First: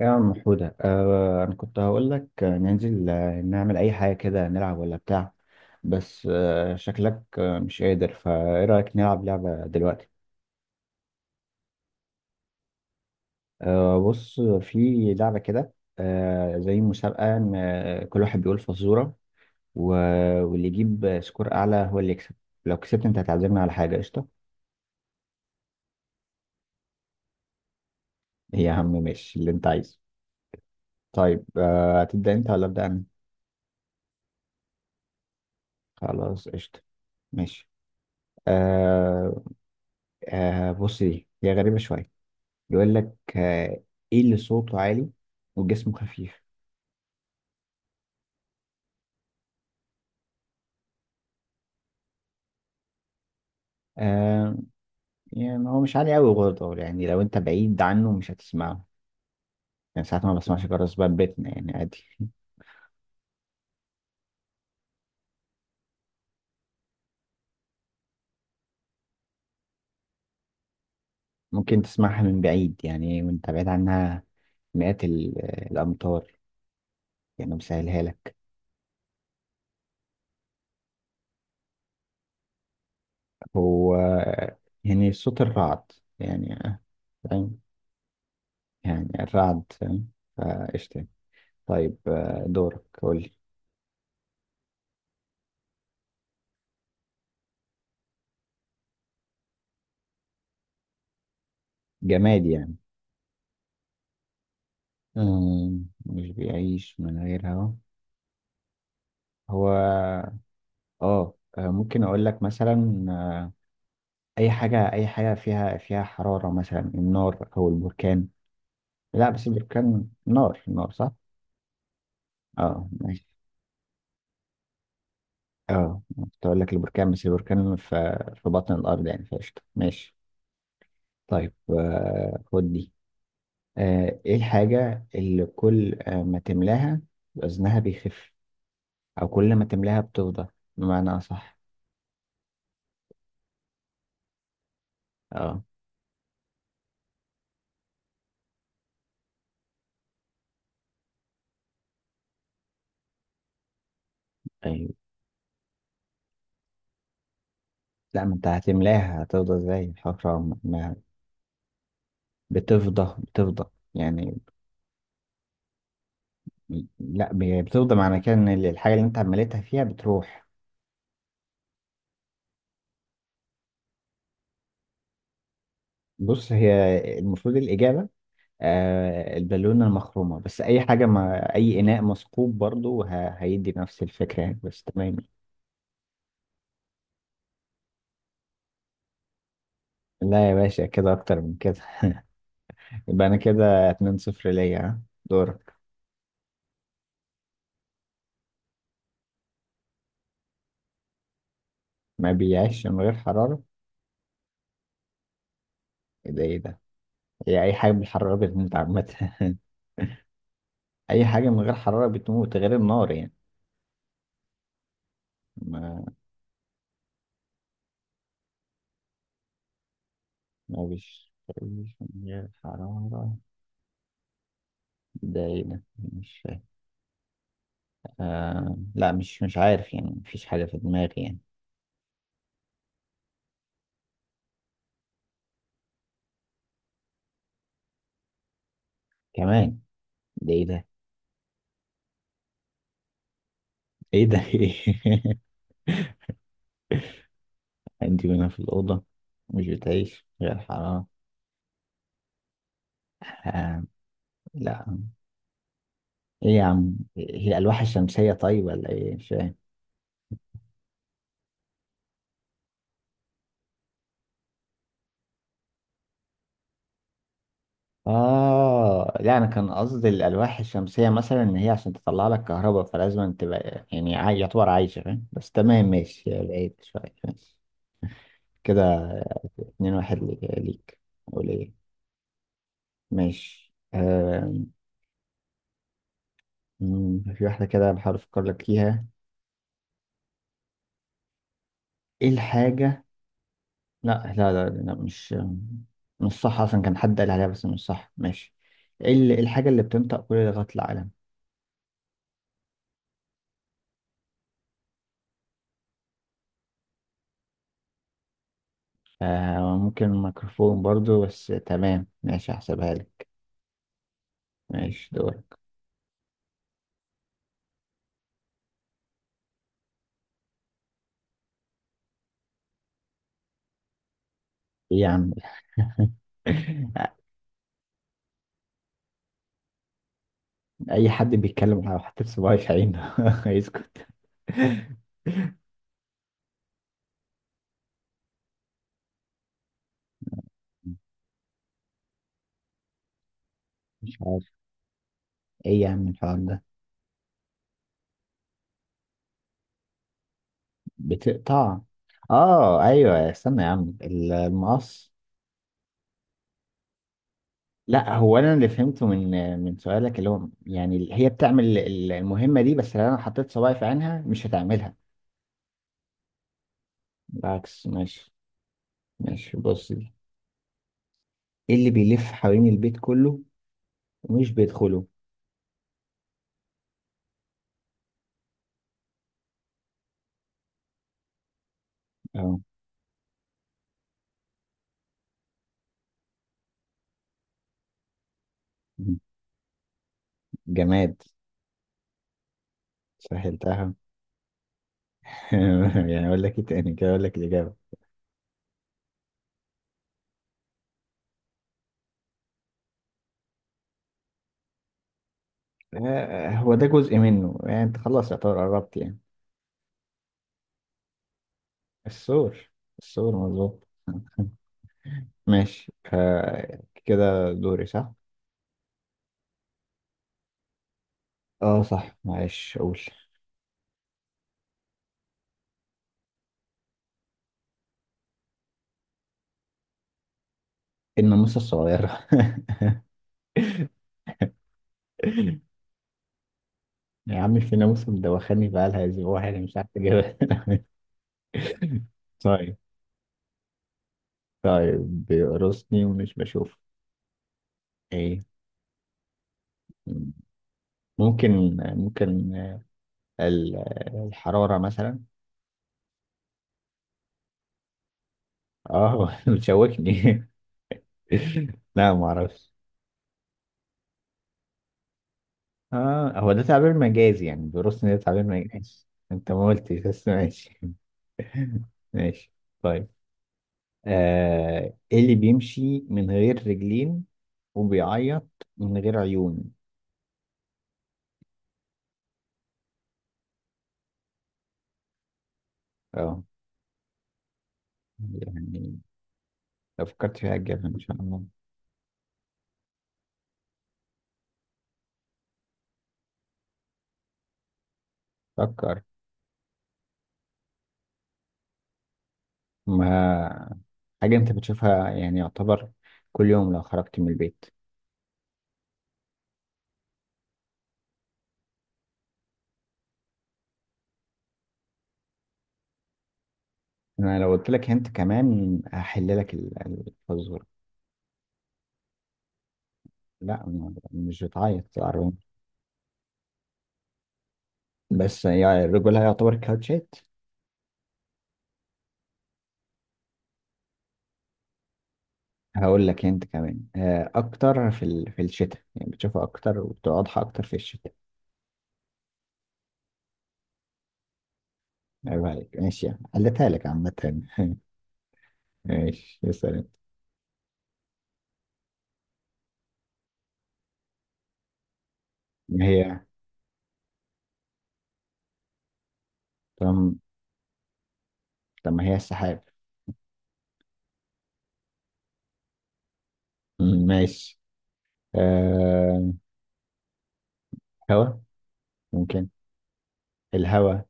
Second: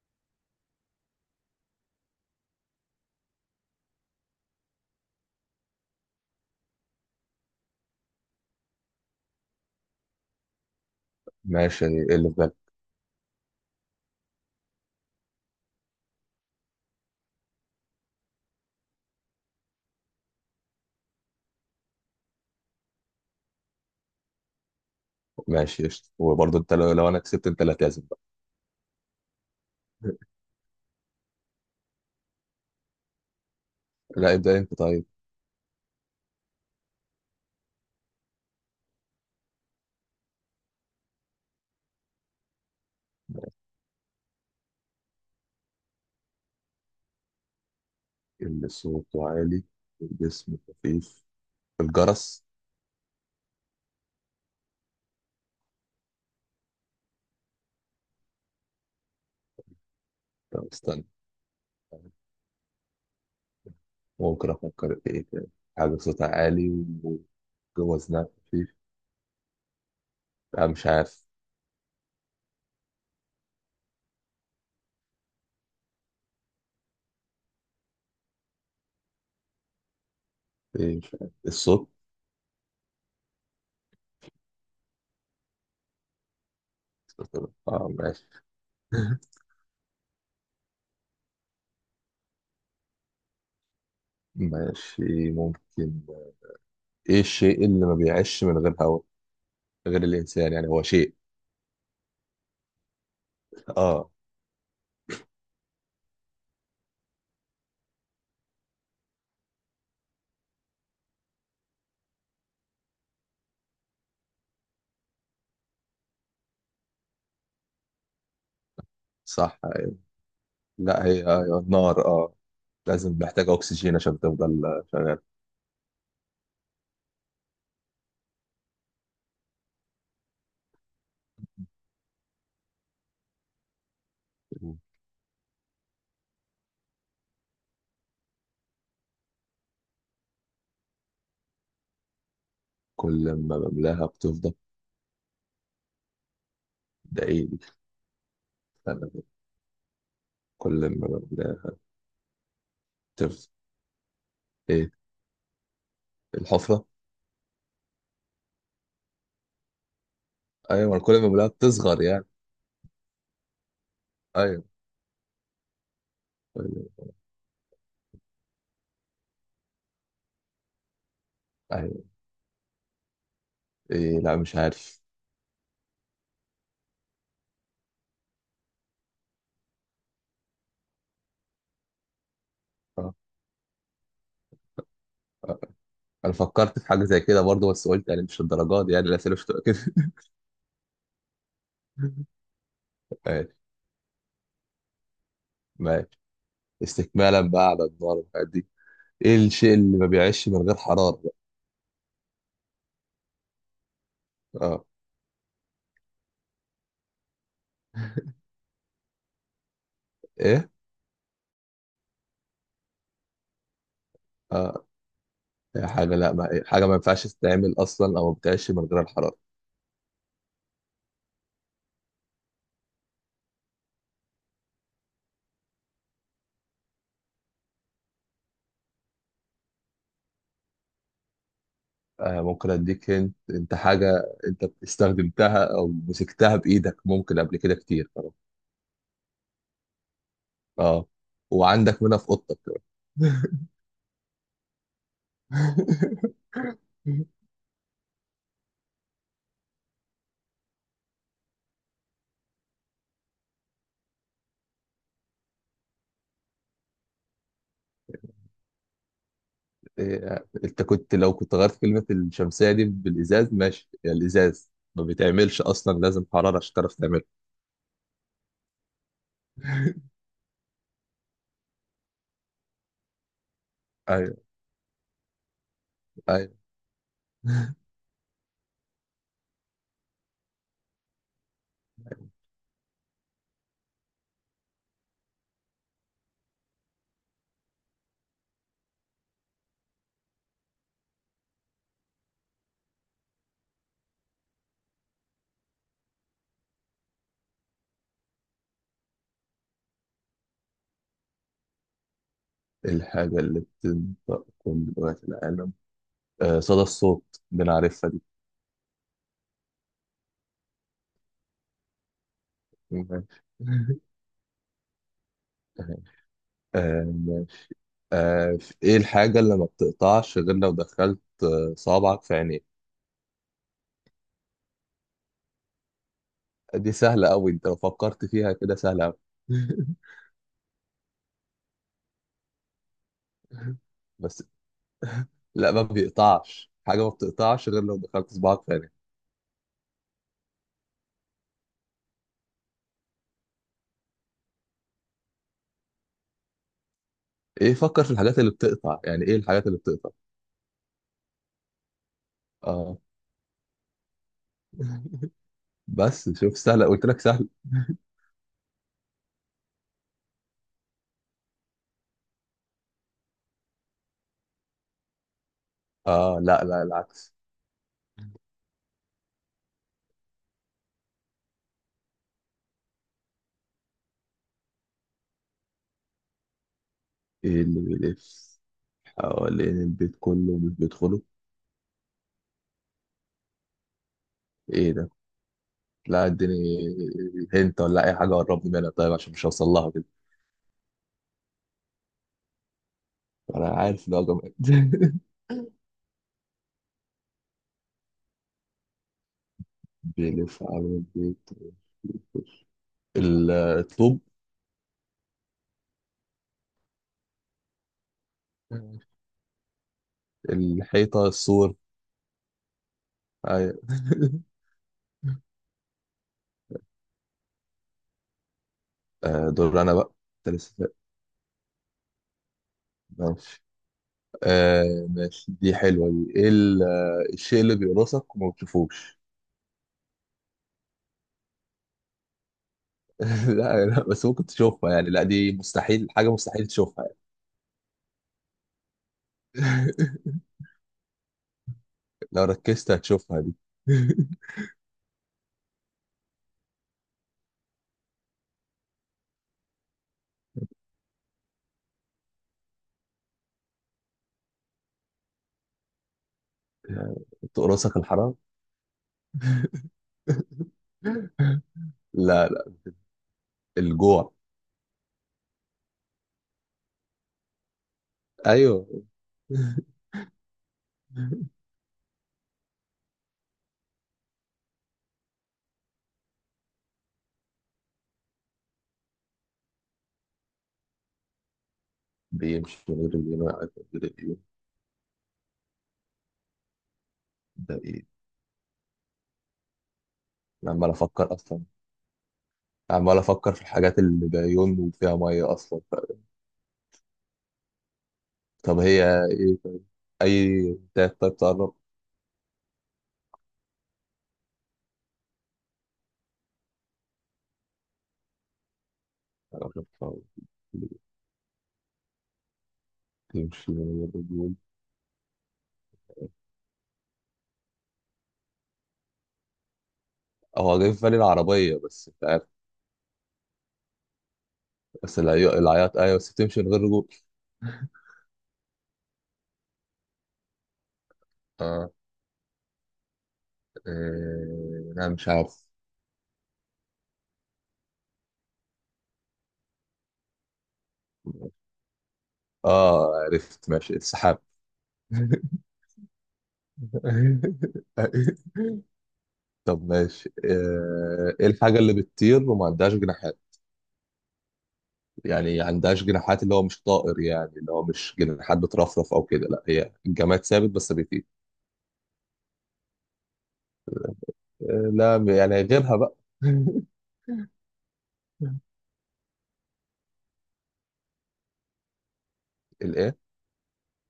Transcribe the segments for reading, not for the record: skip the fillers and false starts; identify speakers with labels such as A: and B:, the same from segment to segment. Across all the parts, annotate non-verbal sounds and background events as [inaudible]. A: يا عم حودة، أنا كنت هقول لك، ننزل، نعمل أي حاجة كده، نلعب ولا بتاع. بس شكلك مش قادر، فإيه رأيك نلعب لعبة دلوقتي؟
B: ماشي، ايه اللي في بالك؟
A: بص، في لعبة كده. زي مسابقة إن، كل واحد بيقول فزورة. واللي يجيب سكور أعلى هو اللي يكسب. لو كسبت أنت هتعزمنا على حاجة، قشطة؟
B: ماشي قشطة، وبرضه انت لو انا كسبت انت اللي هتعزم بقى.
A: إيه يا عم، ماشي اللي أنت عايزه. طيب، هتبدأ أنت ولا أبدأ أنا؟
B: لا ابدأ انت طيب.
A: خلاص، قشطة. ماشي. آه. بص، دي هي غريبة شوية. بيقول لك، آه، ايه اللي صوته عالي وجسمه خفيف؟
B: اللي صوته عالي والجسم خفيف، الجرس.
A: آه. يعني هو مش عالي قوي برضه، يعني لو انت بعيد عنه مش هتسمعه. يعني ساعات ما بسمعش
B: طب
A: جرس
B: استنى،
A: باب بيتنا، يعني عادي. [laughs]
B: ممكن افكر في ايه تاني. حاجة صوتها عالي وجوه وزنها خفيف. لا مش عارف.
A: ممكن تسمعها من بعيد، يعني وانت بعيد عنها. مئات الامتار. يعني مسهلها لك.
B: ايه مش عارف الصوت.
A: هو، يعني صوت الرعد. يعني، فاهم؟
B: اه ماشي.
A: يعني
B: [laughs]
A: الرعد، فاهم. فقشطة. طيب، دورك قول لي.
B: ماشي ممكن. ايه الشيء اللي ما بيعيش من غير هواء غير الانسان؟ يعني هو شيء.
A: جماد يعني.
B: اه.
A: مش بيعيش من غير هوا. هو، ممكن اقول لك مثلا، اي حاجه فيها حراره، مثلا النار او البركان. لا، بس
B: صح أيوة.
A: البركان نار، نار
B: لا
A: صح.
B: هي ايوه نار اه.
A: اه
B: لازم
A: ماشي.
B: محتاجة أكسجين عشان تفضل شغال.
A: اه، كنت اقول لك البركان، بس البركان في بطن الارض يعني، فقشطه ماشي. طيب، خد دي. ايه الحاجه اللي كل، ما تملاها وزنها بيخف، او كل ما تملاها بتفضى؟ بمعنى اصح.
B: كل ما بملاها بتفضل.
A: اه
B: ده إيه دي؟ أنا كل ما بملاها بتفضل. إيه،
A: ايوه.
B: الحفرة.
A: لا، ما انت هتملاها هتفضى ازاي، حفرة
B: أيوة
A: ما؟
B: أنا كل ما بملاها بتصغر يعني.
A: بتفضى، بتفضى يعني.
B: أيوة.
A: لا، بتفضى معنى كده ان الحاجه اللي انت عملتها فيها بتروح.
B: أيوة. إيه، لا مش عارف.
A: بص هي، المفروض الاجابه البالونه المخرومه. بس اي حاجه، ما اي اناء مثقوب برضو،
B: آه،
A: هيدي نفس الفكره يعني. بس تمام.
B: آه. أنا فكرت في حاجة زي كده برضه، بس قلت يعني مش الدرجات دي، يعني الأسئلة مش هتبقى كده.
A: لا يا باشا، كده اكتر من كده. [laughs]
B: [laughs]
A: يبقى انا
B: ماشي
A: كده 2 صفر ليا، ها؟ دورك.
B: ماشي. استكمالا بقى على النار والحاجات دي، إيه الشيء اللي ما بيعيش من غير حرارة بقى؟
A: ما بيعيش من غير حراره.
B: آه.
A: ايه ده، ايه ده؟ هي اي حاجه بالحراره بتموت عامه. [laughs]
B: إيه؟
A: اي حاجه من غير حراره بتموت غير النار،
B: آه، هي حاجة،
A: يعني.
B: لا ما حاجة ما ينفعش تتعمل أصلا أو ما بتعيش من غير الحرارة.
A: مش مش من الحرارة؟ ده ايه ده، مش فاهم. لا، مش عارف، يعني مفيش حاجة في دماغي يعني.
B: آه، ممكن اديك انت, انت حاجه انت استخدمتها او مسكتها بايدك ممكن قبل كده كتير طبعا.
A: كمان؟ ده ايه ده،
B: اه، وعندك منها في اوضتك.
A: ايه ده. [laughs] ايه، انت هنا في الأوضة مش بتعيش غير الحرارة. آه... لا. ايه يا عم، هي الألواح الشمسية؟ طيب ولا ايه، مش فاهم.
B: إيه، انت كنت لو كنت غيرت كلمه الشمسيه دي بالازاز، ماشي يا الازاز ما بيتعملش اصلا، لازم حراره عشان تعرف تعمله.
A: اه لا، انا كان قصدي الالواح الشمسيه، مثلا ان هي عشان تطلع لك كهرباء فلازم تبقى يعني
B: ايوه.
A: يعتبر عايشه، فاهم؟ بس تمام ماشي،
B: ايوه.
A: بعيد شويه، ماشي.
B: [laughs]
A: كده 2-1 ليك. أقول إيه؟ ماشي. آم، مم، في واحدة كده بحاول أفكر لك فيها. إيه الحاجة؟ لا لا لا، لا. مش، مش صح أصلا، كان حد قال عليها بس مش صح، ماشي. إيه الحاجة اللي بتنطق كل لغات العالم؟
B: الحاجه اللي بتنطق كل لغات العالم، آه صدى الصوت، بنعرفها دي.
A: ممكن ميكروفون برضو، بس تمام ماشي هحسبها لك.
B: [laughs]
A: ماشي دورك.
B: آه. آه، ايه الحاجه اللي ما بتقطعش غير لو دخلت صابعك في عينيك؟
A: إيه يا عم؟
B: دي
A: [laughs]
B: سهلة أوي، أنت لو فكرت فيها كده سهلة أوي.
A: أي حد بيتكلم، لو حطيت صباعي في عينه [laughs]
B: [laughs]
A: هيسكت.
B: بس، لا ما بيقطعش حاجة، ما بتقطعش غير لو دخلت صباعك تاني.
A: مش عارف، إيه يا عم الحوار ده؟
B: إيه، فكر في الحاجات اللي بتقطع، يعني إيه الحاجات اللي بتقطع؟
A: بتقطع. اه
B: آه.
A: ايوه، استنى يا عم، المقص.
B: [laughs] بس شوف سهلة قلت لك سهل.
A: لا، هو انا اللي فهمته من، سؤالك، اللي هو يعني هي بتعمل المهمه دي، بس لو انا حطيت صباعي في عينها مش هتعملها.
B: آه، لا لا العكس.
A: بالعكس، ماشي. ماشي بص دي. ايه اللي بيلف حوالين البيت كله ومش بيدخله؟
B: إيه اللي بيلف حوالين البيت كله مش بيدخله؟
A: اه،
B: إيه ده؟ لا اديني، هنت ولا أي حاجة قربني منها طيب عشان مش هوصل لها كده.
A: جماد،
B: أنا
A: سهلتها.
B: عارف إن هو جامد.
A: [laughs] يعني اقول لك ايه تاني كده، اقول لك الاجابه.
B: [laughs] بيلف حوالين البيت، ال- الطوب.
A: هو ده جزء منه يعني، انت خلاص يعتبر قربت
B: مم.
A: يعني.
B: الحيطة، السور.
A: السور. السور،
B: أيوة.
A: مظبوط.
B: [laughs]
A: ماشي. كده دوري، صح؟
B: آه، دور أنا بقى. أنت لسه سائل.
A: اه صح، معلش اقول.
B: ماشي. آه ماشي دي حلوة. دي إيه ال- آه، الشيء اللي بيقرصك وما بتشوفوش؟
A: الناموسة الصغيرة.
B: [laughs] لا لا، بس ممكن تشوفها يعني، لا دي
A: [laughs]
B: مستحيل، حاجة مستحيل تشوفها يعني.
A: يا عم في ناموسة مدوخاني بقالها اسبوع، انا مش عارف اجيبها.
B: [laughs]
A: [laughs]
B: لو
A: طيب.
B: ركزت هتشوفها دي. [laughs]
A: طيب بيقرصني ومش بشوف. ايه؟ ممكن، ال- الحرارة مثلا.
B: آه، تقرصك الحرام.
A: اه [laughs] بتشوكني. [laughs] لا
B: لا لا،
A: معرفش.
B: الجوع.
A: اه، هو ده تعبير مجازي يعني، بيرص ان ده تعبير
B: أيوه.
A: مجازي. انت ما قلتش بس ماشي. [laughs]
B: [laughs]
A: ماشي. طيب. ايه اللي بيمشي من غير رجلين وبيعيط من غير عيون؟
B: بيمشي من غير اليمين، عارف من غير اليمين،
A: اه
B: ده إيه؟
A: يعني، لو فكرت فيها
B: أنا
A: هتجيبها
B: عمال
A: ان شاء
B: أفكر
A: الله.
B: أصلا، عمال افكر في الحاجات اللي بعيون وفيها ميه اصلا ف... طب
A: فكر.
B: هي، ايه طيب؟ اي تاك طيب تقرب.
A: ما حاجة انت بتشوفها يعني، يعتبر كل يوم لو خرجت من البيت.
B: أقرب. تمشي من غير رجول.
A: انا لو قلت لك انت كمان هحل لك الفزورة.
B: هو جاي في بالي العربية بس مش عارف.
A: لا، مش بتعيط
B: بس
A: العربية.
B: العي- العياط أيوة، بس بتمشي من غير رجول.
A: بس يعني الرجولة هيعتبر كاوتشات.
B: اه. إيه... لا مش عارف.
A: هقول لك انت كمان، اكتر في الشتاء، يعني بتشوفها اكتر وبتبقى واضحة اكتر في الشتاء.
B: اه عرفت، ماشي السحاب.
A: عيب عليك، ماشي، يعني قلتها لك عامة. [laughs]
B: [laughs]
A: ماشي يا
B: طب
A: سلام.
B: ماشي، آه، ايه الحاجة اللي بتطير وما عندهاش جناحات؟ يعني
A: ما
B: عندهاش
A: هي،
B: جناحات، اللي هو مش طائر، يعني اللي هو مش جناحات بترفرف او كده، لا هي
A: طب
B: الجماد ثابت بس بيطير.
A: طب ما هي السحاب. [laughs]
B: آه، لا يعني غيرها بقى.
A: ماشي. أه... هوا، ممكن،
B: [laughs] الايه؟
A: الهوا.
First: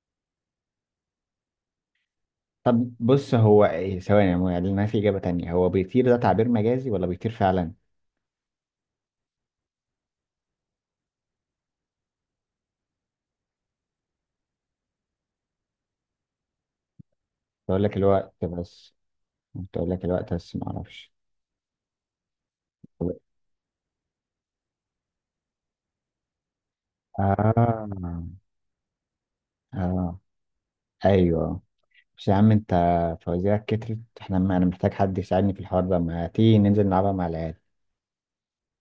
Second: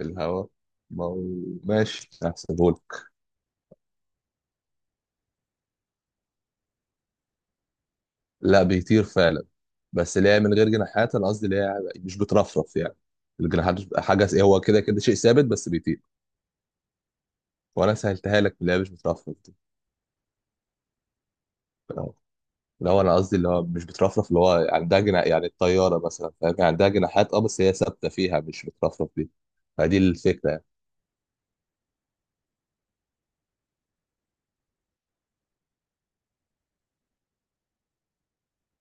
B: الهواء. ما هو. ماشي هحسبهولك.
A: طب بص هو إيه؟ ثواني، هو يعني ما في إجابة تانية؟ هو بيطير ده تعبير مجازي ولا بيطير فعلا؟
B: لا بيطير فعلا، بس اللي هي من غير جناحات انا قصدي اللي هي مش بترفرف يعني، الجناحات مش- حاجه س- هو كده كده شيء ثابت بس بيطير.
A: بقول
B: وانا
A: لك
B: سهلتها
A: الوقت
B: لك، اللي هي مش
A: بس.
B: بترفرف
A: بقول لك الوقت بس ما اعرفش.
B: دي، اللي هو انا قصدي اللي هو مش بترفرف، اللي هو عندها جناح يعني الطياره مثلا، فاهم يعني عندها جناحات اه بس هي
A: آه.
B: ثابته فيها مش بترفرف دي، فدي
A: آه
B: الفكره يعني.
A: ايوه. بس يا عم انت فوازيرك كترت، احنا انا محتاج حد يساعدني في الحوار ده، ما تيجي ننزل نلعبها مع العيال؟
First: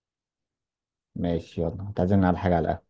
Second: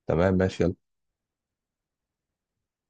B: تمام ماشي يلا.
A: ماشي يلا، هتعزمنا على حاجه، على القهوة.